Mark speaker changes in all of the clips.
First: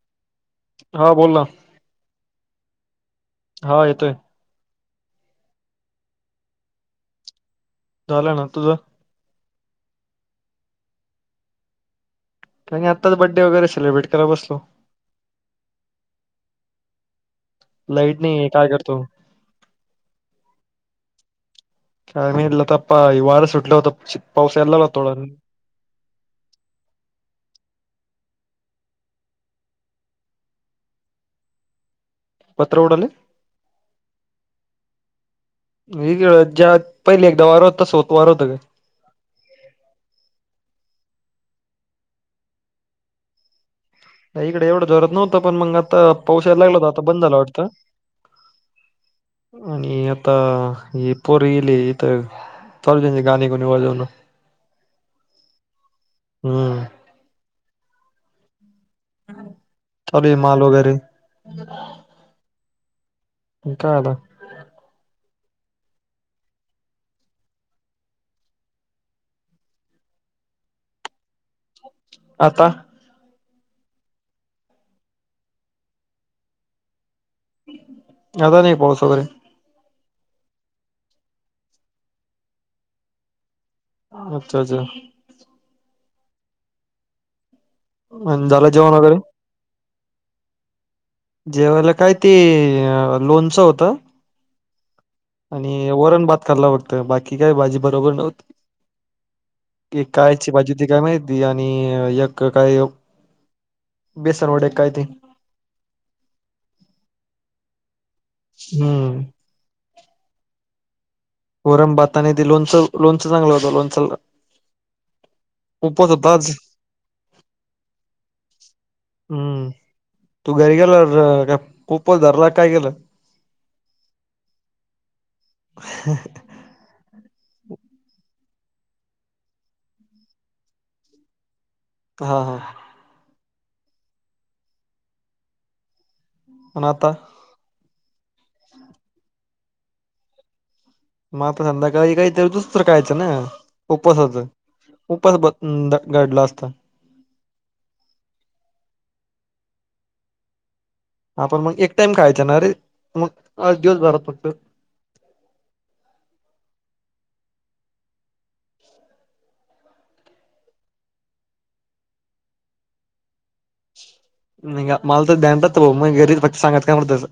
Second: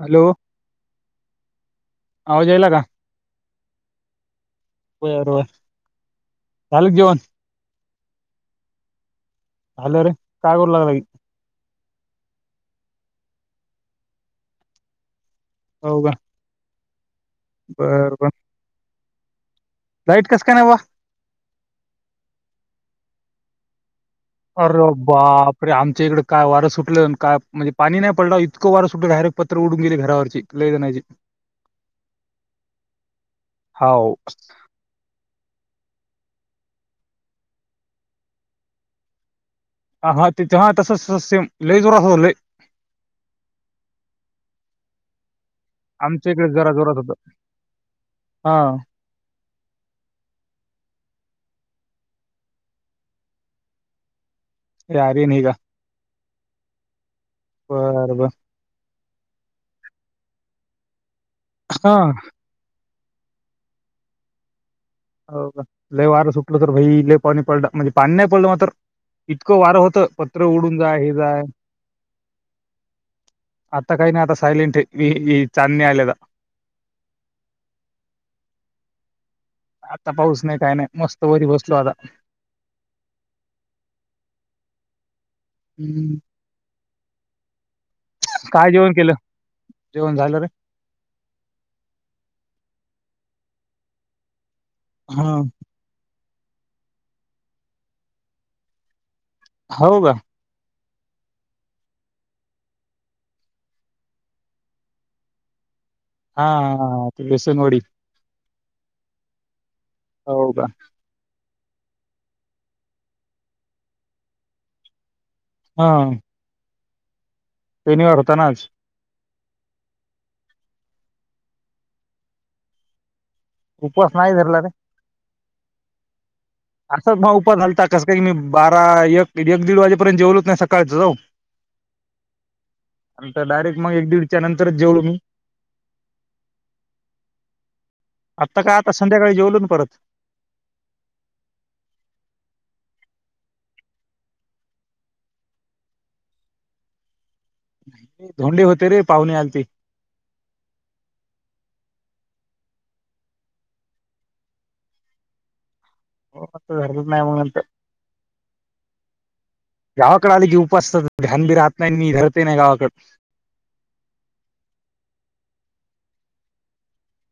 Speaker 1: Hello,
Speaker 2: हां, बोला.
Speaker 1: आवाज यायला का?
Speaker 2: हो येतोय.
Speaker 1: बरबर, झालं का जेवण?
Speaker 2: झालं ना, तुझं?
Speaker 1: झालं रे! काय करू लागला की?
Speaker 2: काय नाय, आताच बड्डे वगैरे सेलब्रेट कराय बसलो.
Speaker 1: हाव का? बर
Speaker 2: लाईट
Speaker 1: बर
Speaker 2: नाहिये, काय करतो?
Speaker 1: लाईट कसा काय नाही बोवा?
Speaker 2: [unintelligible] वार सुटले होत [unintelligible]
Speaker 1: अरं बाप! अरं, आमच्या इकडे काय वारं सुटलं, काय मजी पाणी नाही पडलं, इतकं वारं सुटलं डायरेक्ट पत्र उडून गेले घरावरची. लय जणाची.
Speaker 2: पत्र उडाले?
Speaker 1: हाव
Speaker 2: [unintelligible] ज्यात पहिले एकदा वार होतं, तसं होतं वार होत काय?
Speaker 1: हाहा, तिथं तसंच, तसंच सेम लय जोरात होतं लय.
Speaker 2: आता इकडे एवढं जोरात नव्हतं, पण मग आता
Speaker 1: आमच्या
Speaker 2: पाऊस
Speaker 1: इकडे
Speaker 2: यायला
Speaker 1: जरा
Speaker 2: लागला
Speaker 1: जोरात
Speaker 2: आता
Speaker 1: होतं
Speaker 2: बंद झाला वाटतं.
Speaker 1: हा
Speaker 2: आणि आता हे पोर येले इथं. चालूच यांची गाणी गुणी वाजवन.
Speaker 1: रायरी नीघा.
Speaker 2: हम्म...
Speaker 1: बरं बरं
Speaker 2: चालू आहे माल वगैरे
Speaker 1: हा.
Speaker 2: [unintelligible]
Speaker 1: हो लय वारा सुटलं तर भाई लले पाणी पडलं म्हणजे पाणी नाही पडलं मग इतकं वारं होत पत्र उडून जाय हे जाय
Speaker 2: आता
Speaker 1: अता काही नाही आता सैलेंट आहे, चांदणी आले आता.
Speaker 2: ज्यादा नाही पाऊस वगैरे.
Speaker 1: आता पाऊस नाही काय नाही मस्त वरी बसलो आता.
Speaker 2: अच्छा अच्छा...
Speaker 1: हम्म..
Speaker 2: आणि झालं
Speaker 1: काय जेवण
Speaker 2: वगैरे
Speaker 1: केलं, जेवण झालं रे
Speaker 2: जेव्हाला काय ते लोनचं होतं.
Speaker 1: हा..
Speaker 2: आणि वरण बात खाल्ला बघत बाकी काय भाजी बरोबर नव्हती
Speaker 1: हो
Speaker 2: की
Speaker 1: का
Speaker 2: काय. अची भाजी हो तती काय माहिती आणि एक काय बेसन वडे काय ते..
Speaker 1: हा हा ते बेसनवडी.
Speaker 2: हम्म...
Speaker 1: हो का..
Speaker 2: वरण-भात आणि लोणचं, लोणचं चांगलं होतं लोणचं.
Speaker 1: हा
Speaker 2: उपवास होता आज.
Speaker 1: शनिवार होता ना आज.
Speaker 2: हम्म तू घरी गेलं का उपवास धरला काय केेलं.
Speaker 1: उपवास नाही धरला रे.
Speaker 2: ह..
Speaker 1: असंच भाऊ म्हणालता कसं काय मी बारा एक एक दीड वाजेपर्यंत जेवलोच नाही सकाळच पासून. [inaudible]
Speaker 2: हा हा...
Speaker 1: नंतर डायरेटग एक दीडच्या नंतरच जेवलो मी.
Speaker 2: पण आता.
Speaker 1: आत्ता काय आता संध्याकाळी जेवलो ना परत.
Speaker 2: मग संध्याकाळी काहीतरी दुसतरं कायचं ना उपसाच. उपास ब घडला असतं.
Speaker 1: धोंडी होते रे पाहुणे आलते.
Speaker 2: आपण मग एक टाइम खायचा ना रे मग आज दिवस भरात फक्त.
Speaker 1: हो म जर नाहीय नंतर. गावाकडे आले की उपासाचा ध्यान बी राहत नाही आणि मी धरत नाही गावाकडे.
Speaker 2: नि मला तर द मग घरी प सांगात कायं.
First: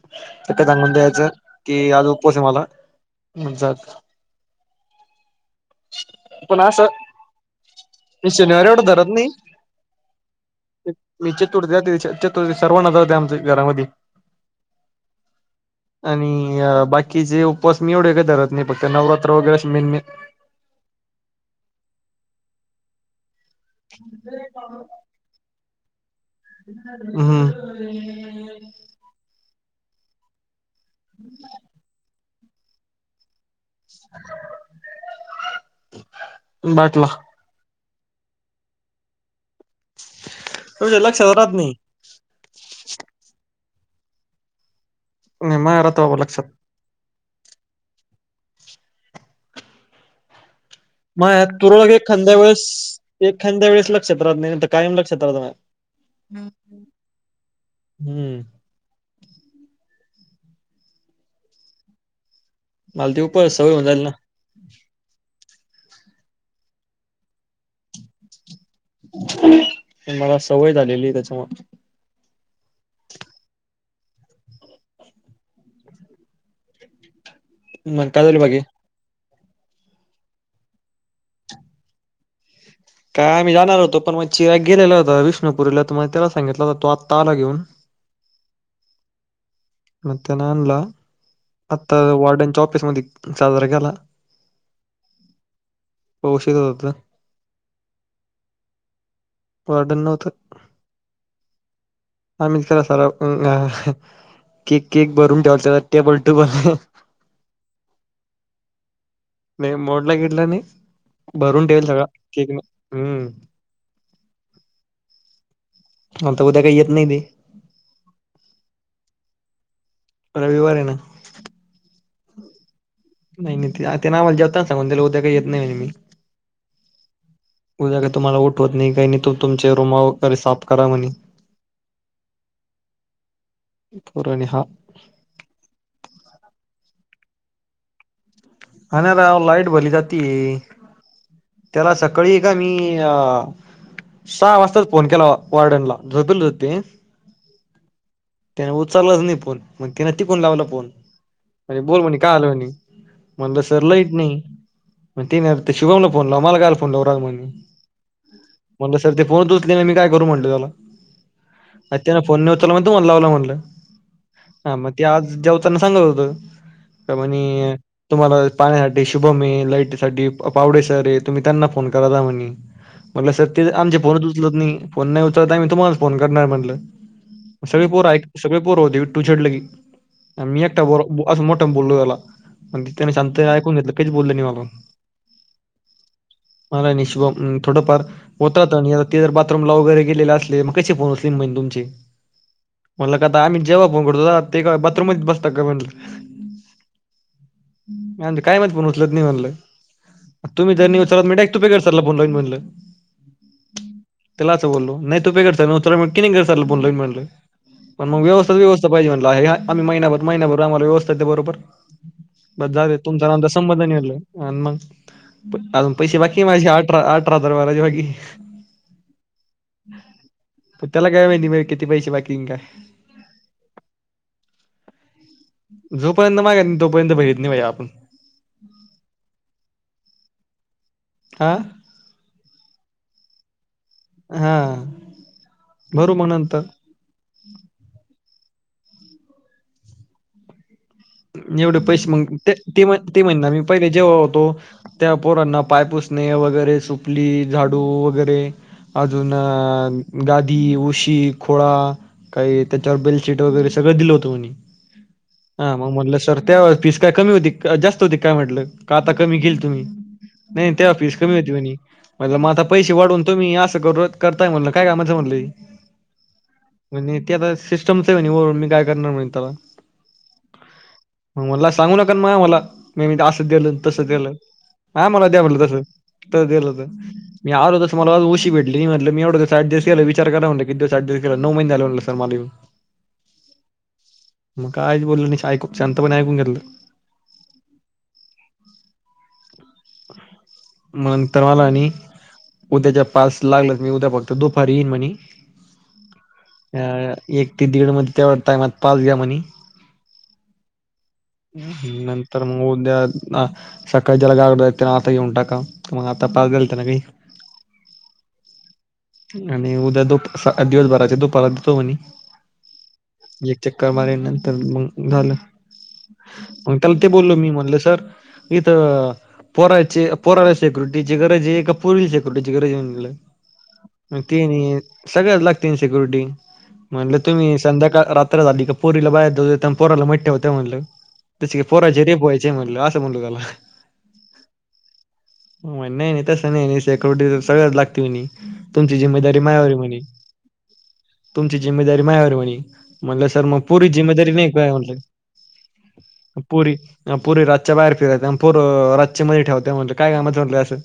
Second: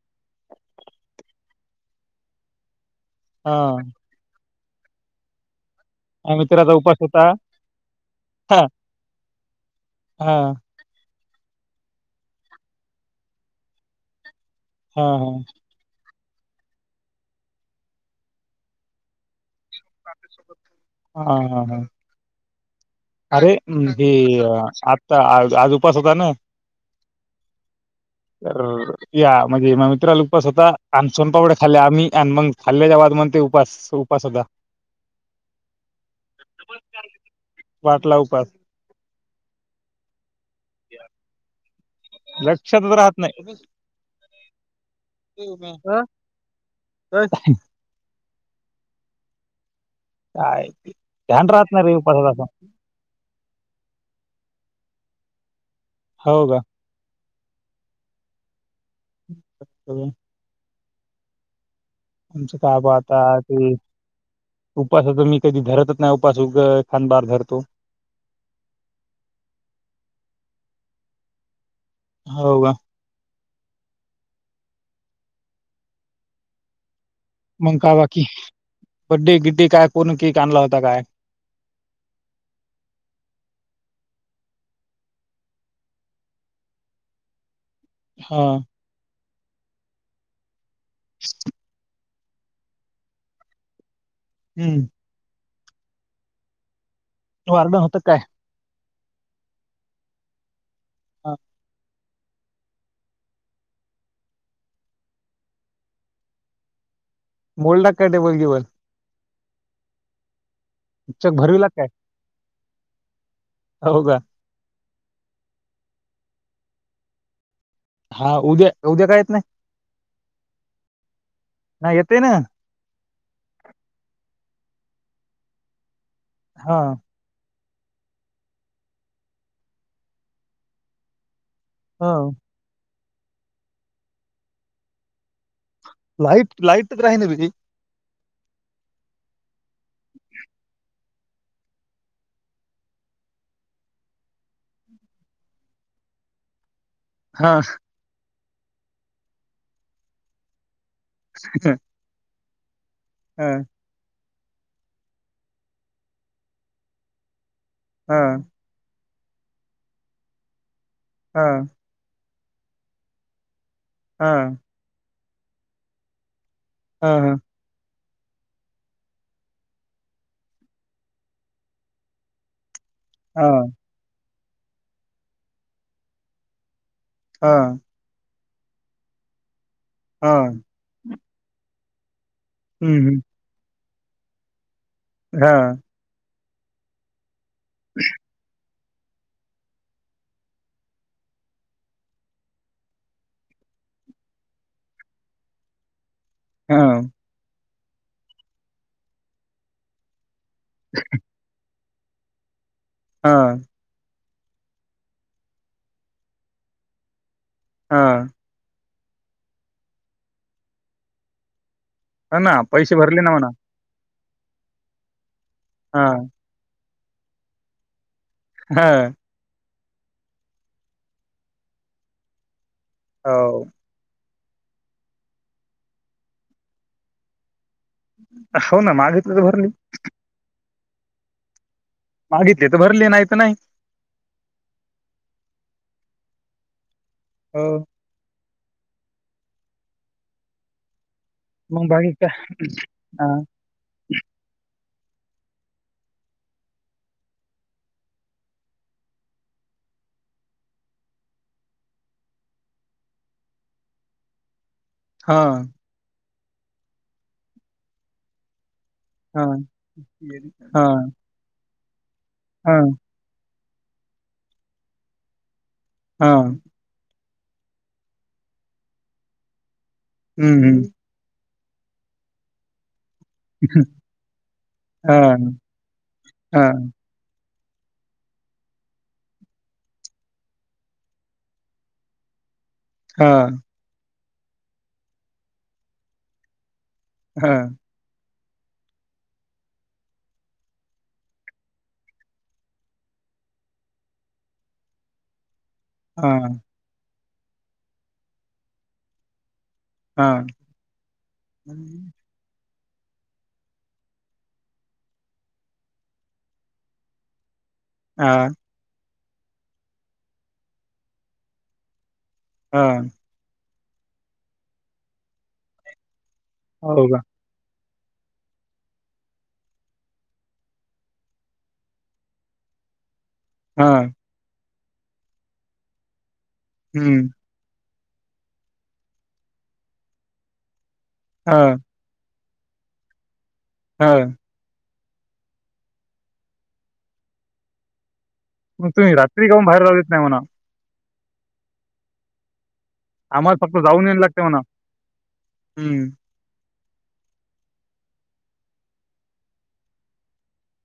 Speaker 2: एक सांगून द्यायचं की आज उपवास आहे माझा.
Speaker 1: हा.. ह मित्राचा उपवास होता.
Speaker 2: नि
Speaker 1: हा
Speaker 2: शनिवारी वाटतं धरत
Speaker 1: हा
Speaker 2: नाही मी चतुर्थी जात चतुर्थी सर्वांना ज होते आमच्या घरामध्ये.
Speaker 1: हा हा..
Speaker 2: आणि बाकीचे उपवास मी एवढे काय धरत नाही फक्त नवरात्र वगैरे मेन मेन.
Speaker 1: हा हा ह अरे.. हम् ही आता आज उपास होता ना. तर
Speaker 2: हम...
Speaker 1: या म्हणजे म मित्राला उपवास होता आणि सोनपापड्या खाल्ल्या आम्ही आणि मग खाल्ल्याच्या बाद म ते उपास उपासद्धा.
Speaker 2: बाटला.
Speaker 1: बाटला उपास.
Speaker 2: तुझ्या लक्षात राहत नाही..
Speaker 1: लक्षात राहत नाही.
Speaker 2: नाही माझ्या राहतं बाबा लक्षात
Speaker 1: तर काय... ध्यान
Speaker 2: मग
Speaker 1: राहत नाही
Speaker 2: तुरळक
Speaker 1: रे उपवासाचं
Speaker 2: एखाद्या
Speaker 1: असं.
Speaker 2: वेळेस एखाद्या वेळेस लक्षात राहत नाही तर कायम लक्षात राहत ना
Speaker 1: हो का?
Speaker 2: हम्म..
Speaker 1: अच्छा! ! आमचं बाबा
Speaker 2: मला
Speaker 1: आता
Speaker 2: ती उपवास सवय
Speaker 1: ते
Speaker 2: होऊन जाईल ना
Speaker 1: उपसाच मी कधी धरतच नाही उपास खांडान धरतो
Speaker 2: मला सवय झालेली आहे त्याच्यामूळ
Speaker 1: हो का मग का बाकी बड्डी गिड्डी काय कोण केक आणला होता काय?
Speaker 2: काय आम्ही जाणार होतो पण मग चिराग गेलेला होता विष्णुपुरीला तर मग त्याला सांगितला होता तो आत्ता आला घेऊन
Speaker 1: हा..
Speaker 2: म न आणला आता वॉडनच्या ऑफिस मध्ये साजरा केला
Speaker 1: हम्म..
Speaker 2: उशीर होत होता..
Speaker 1: तो आला नव्हता का काय??
Speaker 2: वर्डन नव्हतं..
Speaker 1: हा..
Speaker 2: आ मीच खरा सार केक केक भरून ठेवल त्याला टेबल टेबल
Speaker 1: मोल्डाकडे बोल ब
Speaker 2: नाही मोडला गेटला नाही
Speaker 1: चक
Speaker 2: भरून
Speaker 1: भरवीला
Speaker 2: ठेवल
Speaker 1: काय
Speaker 2: सगळा केक हम्म
Speaker 1: हो का..
Speaker 2: नंतर उद्या काही येत नाही बे
Speaker 1: हा उद्या उद्या काय येत नाही
Speaker 2: रविवार आहे ना
Speaker 1: नाही येते ना
Speaker 2: नाही नाही ते नावाला जेवताना सांगून त्याला उद्या काही येत नाही मी
Speaker 1: हा..
Speaker 2: उद्या काही तुम्हाला उठवत नाही काही नाही त तुमचे रूम वगैरे साफ करा म्हणे
Speaker 1: हा..
Speaker 2: पूर्ण साफ
Speaker 1: लाईट लाईट तर ग राही ने
Speaker 2: आणि राव लाइट भली जाती त्याला सकाळी का मी अ सहा वाजताच फोन केला. वॉर्डन ला, झोपल हो ते.
Speaker 1: हा...
Speaker 2: त्याने उचललंच नाही फोन. मग त्यािने टिकून लावला फोन. म्हण बोल, म्हणे काय आल म्हणे.
Speaker 1: हा
Speaker 2: म्हणलं सर लाईट नाही म, ते नाही शिभमला फोन लाव. मला कायला फोन लाव रा म्हनी.
Speaker 1: हा....
Speaker 2: म्हटलं, सर ते फोतचोचले नाही मी काय करू म्हटले त्याला.
Speaker 1: हा....
Speaker 2: अ त्याना फोन न उचरला. म्हणत म लावलं म्हणलं.
Speaker 1: हा
Speaker 2: ह मग? ते आज [inaudible] दवताना सांगत होत. त्या
Speaker 1: हा
Speaker 2: म्हणे तुम्हाला पाण्यासाठी शुभमे, लाईटसाठी पावडेसर आहे. तुम्ही त्यांना फोन करा द म्हणे.
Speaker 1: [unintelligible]
Speaker 2: म्हटलं, सर ते आमचे फोनच उचलत नाही. फोन नाही उचलत आम्ही तुम्हाला फोन करणार म्हटलं.
Speaker 1: हा
Speaker 2: सगे पोर. से पोर होते तू झड लग
Speaker 1: हा
Speaker 2: आ. म ब अस मोठा बोललो. त्याला म्ह
Speaker 1: हम्म,
Speaker 2: त्याने
Speaker 1: हम्म.
Speaker 2: सांगत ऐकून घेतलं. कच बोललं नाही मला.
Speaker 1: हा...
Speaker 2: मला निशभ थोडंफार होता. ते जर बाथूमला वगैरे गेले असले, मग कसे फोन असहि तुमचे. म्हणला का आता, आम्ही जेव्हा फोन करतो. ते का बाथरूमच बसता का म्हण.
Speaker 1: हा....
Speaker 2: मि म्हंटल काय माहित फोन उचलत नाही म्हणलं. तुम्ही जर नाही उचला तर मी डायरेक्ट तूपेकर. करला फोन लावीन म्हणलं.
Speaker 1: हा
Speaker 2: त्याला असं बोललो. नाही तूपेकर सर उचाला, तर किनेगर सरला फोन लावीन म्हंटल.
Speaker 1: हा
Speaker 2: व्यवस्था व्यव [inaudible] पाहिजे म्हट आहे. आमही महिनार, महिभर. आम्हा व्यवस्ाेत त्या बरोबर.
Speaker 1: हा
Speaker 2: [unintelligible]
Speaker 1: ना पैसे भरले
Speaker 2: तुमचा न
Speaker 1: ना
Speaker 2: आमचा
Speaker 1: म्हणा
Speaker 2: संबंध नाय म्हंटल. अनं मग, आजुन
Speaker 1: हा
Speaker 2: पैसे बाकी माजे आठरा, अठरा हजार भरायचे बाकी.
Speaker 1: हा....
Speaker 2: त्याला काय माहिती. म किती पैसे बाकि हायं काय.
Speaker 1: होव....
Speaker 2: जोपर्यंत मागत नाय, तोपर्यंत भरत नाय भाई आपण.
Speaker 1: हो ना मागितले तर भरले.
Speaker 2: आ....
Speaker 1: मागितले तर भरले, नाही तर नाही.
Speaker 2: हा... भरू मग नंतर.
Speaker 1: हो...
Speaker 2: एवढे पैसे
Speaker 1: बाकी
Speaker 2: मग,
Speaker 1: काय
Speaker 2: ते ती
Speaker 1: हा
Speaker 2: म्हणार म पहिले जेव्हा होतो. त्या पोरांना, पाय पुसणे, वगैरे सुपली झाडू वगैरे, अजून अ... गादी, उशी, खुळा काही. त्याच्यावर बेडशीट वगैरे सगळं दिलं होतं. म्हनी
Speaker 1: हा....
Speaker 2: हा मग म्हटलं सर, त्यावेळी फीस काय कमी होती. जास्त होती काय म्हटलं. का आता कमी
Speaker 1: हा
Speaker 2: केली तुम्ही. नाही
Speaker 1: हा
Speaker 2: तेव्हा फीस कमी होती म्हणी. म्हणलं, मग आता
Speaker 1: हा
Speaker 2: पैसे वाढवून तुम्ही असं करू करताय म्हणलं. काय कामाच आहे म्हटल मी.
Speaker 1: हा....
Speaker 2: म्हणजे ते, आता सिस्टम्स आहे म्हणे. वरून मी काय करणार म्हणे त्याला.
Speaker 1: हम्म... हम्...
Speaker 2: मग मला सांगू नका माये मला म- दिलं
Speaker 1: हम्म.
Speaker 2: तस दिलं हा मला द्या म्हटलं तस तस
Speaker 1: हा
Speaker 2: देलं तर मी आलो तस मला आज उशी भेटली, म्हटलं मी एवढं दिवस एडजस्ट केला विचार करा म्हणल किती दिवस एडजस्ट केला नऊ महिने झाले म्हणलं सर मला येउन.
Speaker 1: हा
Speaker 2: मग कायच बोललं नाही. ऐकु शांतपणे ऐकून घेतलं.
Speaker 1: हा [inaudible]
Speaker 2: मग तर मला नी. उद्याच्या पास लागलं तर मी उद्या फक्त दुपारी येईन म्हणी.
Speaker 1: हा
Speaker 2: अ एक ते दीड मध्ये तेवढं टायमात पास घ्या म्हणी.
Speaker 1: हां.
Speaker 2: नंतर मग उद्या आ- सकाळीच्याला गावाला जायचं त्यानी आता घेऊन टाका मग आता पास दिल काही.
Speaker 1: हा
Speaker 2: आणि उद्या दुप दिवसभराच्या दुपारला देतो म्हणे.
Speaker 1: हा
Speaker 2: एक चक्कर मारीन नंतर मग झालं. मग त्याला
Speaker 1: हो
Speaker 2: ते
Speaker 1: का?
Speaker 2: बोललो मी म्हणलं सर इथं- पोराचे पोराला सिक्युरिटीज गरज आहे का पुरील सेक्युरिटीची गरज आहे म्हणलं.
Speaker 1: हा
Speaker 2: मग ते म्हणे सगळ्यालाच लागते म्हणे सिक्युरिटी म्हणलं
Speaker 1: हं,
Speaker 2: तुम्ही संध्याकाळी रात्र- रात्र झाली का पोरीला बाहेर जाऊ देता, आणी पोराला मधी ठेवता म्हणलं त्याची काय
Speaker 1: हां,
Speaker 2: पोरा- जी डी एफ व्हायचे म्हटलं असं म्हटलो त्याला-
Speaker 1: हा
Speaker 2: हो नाही नाही तस नाही नाही सेक्यरिटी सगळंच लागते म्हणे.
Speaker 1: मग
Speaker 2: तुमची
Speaker 1: तुम्ही
Speaker 2: जिम्मेदारी
Speaker 1: रात्री काहून
Speaker 2: मायावर
Speaker 1: बाहेर जाऊ
Speaker 2: म्हणे,
Speaker 1: देत नाही म्हणा.
Speaker 2: तुमची जिम्मेदारी मायावर म्हणे. म्हटलं सर मग
Speaker 1: आम्हाला फक्त
Speaker 2: पूरी
Speaker 1: जाऊन यायला
Speaker 2: जिम्मेदारी
Speaker 1: लागते
Speaker 2: नाही
Speaker 1: म्हणा.
Speaker 2: काय म्हटलं.
Speaker 1: हं,
Speaker 2: पोरी पोरी रातच्या बाहेर फिरत्या आणि पोरं रातचे मध्ये ठेवते म्हणलं काय कामाच आहे म्हणल असं.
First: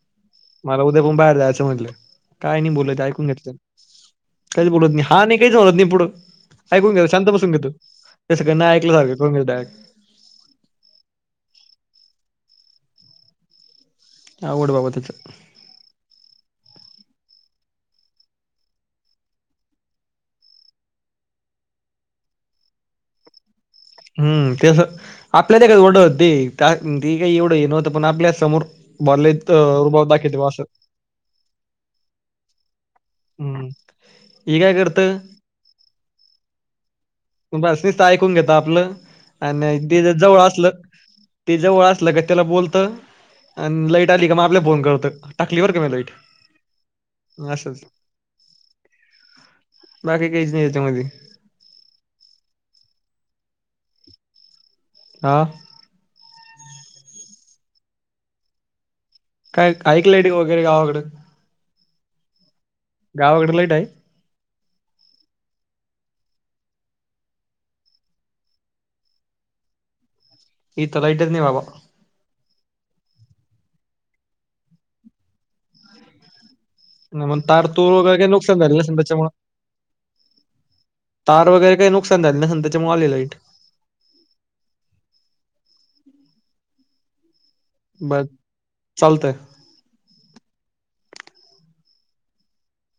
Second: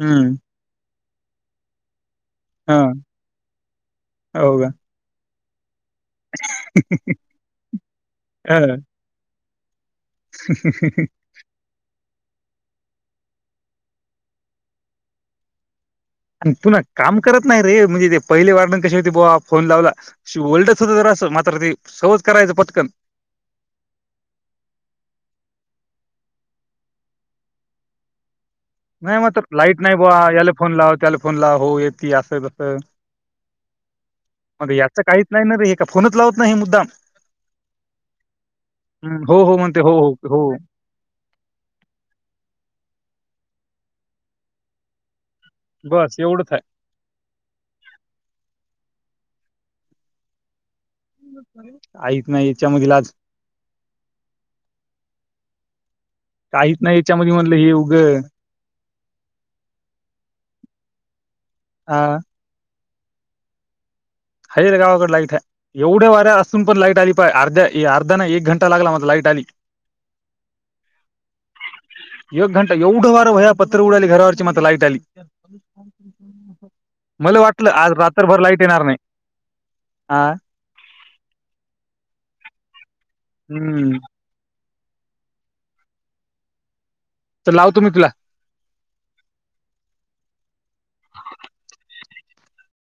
Speaker 1: हम्म
Speaker 2: मला उद्या पण बाहेर जायचं म्हटले. काय नाही बोलत
Speaker 1: हां,
Speaker 2: ऐकून घेतलं,
Speaker 1: हो
Speaker 2: काहीच
Speaker 1: का?
Speaker 2: बोलत नाही हा नाही काहीच बोलत नाही पुढं- ऐकून घेतो शांत बसून घेतो जसं काय ना ऐकलं सारखं करून घेत.
Speaker 1: हि हि हि
Speaker 2: अवघड बाब त्याचं
Speaker 1: आणि पुन्हा काम करत नाही रे, म्हणजे ते पहिले वर्णन कसे होते बो फोन लावला. [unintelligible] तर असं मात्र ते सहज करायचं पटकन.
Speaker 2: हम्म तेस आपल्या ते काच ड होत ते ते काही एवढं ये नव्हतं पण आपल्या समोर-
Speaker 1: नाही मग
Speaker 2: बोलले
Speaker 1: तर लाईट नाही
Speaker 2: रुबाब
Speaker 1: बुवा
Speaker 2: दाखवते बा
Speaker 1: याला
Speaker 2: असं
Speaker 1: फोन लाव त्याला फोन लाव हो येतती असं तसं-
Speaker 2: हम्म हे
Speaker 1: मग
Speaker 2: काय
Speaker 1: याच काहीच
Speaker 2: करतं
Speaker 1: नाही ना रे हे फोनच लावत नाही हे मुद्दाम.
Speaker 2: बस नसत ऐकून घेता आपलं
Speaker 1: हं, हो, हो
Speaker 2: आणि
Speaker 1: म्हणते, हो,
Speaker 2: ते
Speaker 1: हो,
Speaker 2: जवळ
Speaker 1: हो.
Speaker 2: असलं. ते जवळ असलं की त्याला बोलतं, आणि लाईट आली का मग आपल्याला फोन करतं. टाकली बरका मी लाईट.
Speaker 1: बस एवढंच आहे.
Speaker 2: असच बाकी कायच नाही यांच्यामध्ये.
Speaker 1: काहीच नाही याच्यामधील आज-
Speaker 2: हा
Speaker 1: काहीच नाही याच्यामध्ये म्हटलं हे उग
Speaker 2: काय आहे का लाईटी वगैरे गावाकडं?
Speaker 1: हा.
Speaker 2: गावाकडे लाईट आहे?
Speaker 1: आहे गावाकड लाईट हाय. एवढ्या वाऱ्या असून पण लाईट आली पाय अर्ध्या अर्धा ना एक घंटा लागला मात्र लाईट आली. [unintelligible]
Speaker 2: इथं लाईटच नाही बाबा.
Speaker 1: एक घंटा एवढं वार बया पत्र उडाली घरावरची मात्र लाईट आली.
Speaker 2: न
Speaker 1: मला
Speaker 2: मग तार
Speaker 1: वाटलं आज
Speaker 2: तूर वगैरे काही
Speaker 1: रात्रभर
Speaker 2: नुकसान
Speaker 1: लाईट
Speaker 2: झाले
Speaker 1: येणार
Speaker 2: नसेल
Speaker 1: नाही.
Speaker 2: त्याच्यामुळे
Speaker 1: हा.
Speaker 2: तार वगैरे काही नुकसान झालं नसेल त्याच्यामुळे आली लाईट.
Speaker 1: हम्म. तर लावतो मी तुला
Speaker 2: बघ चालतंय.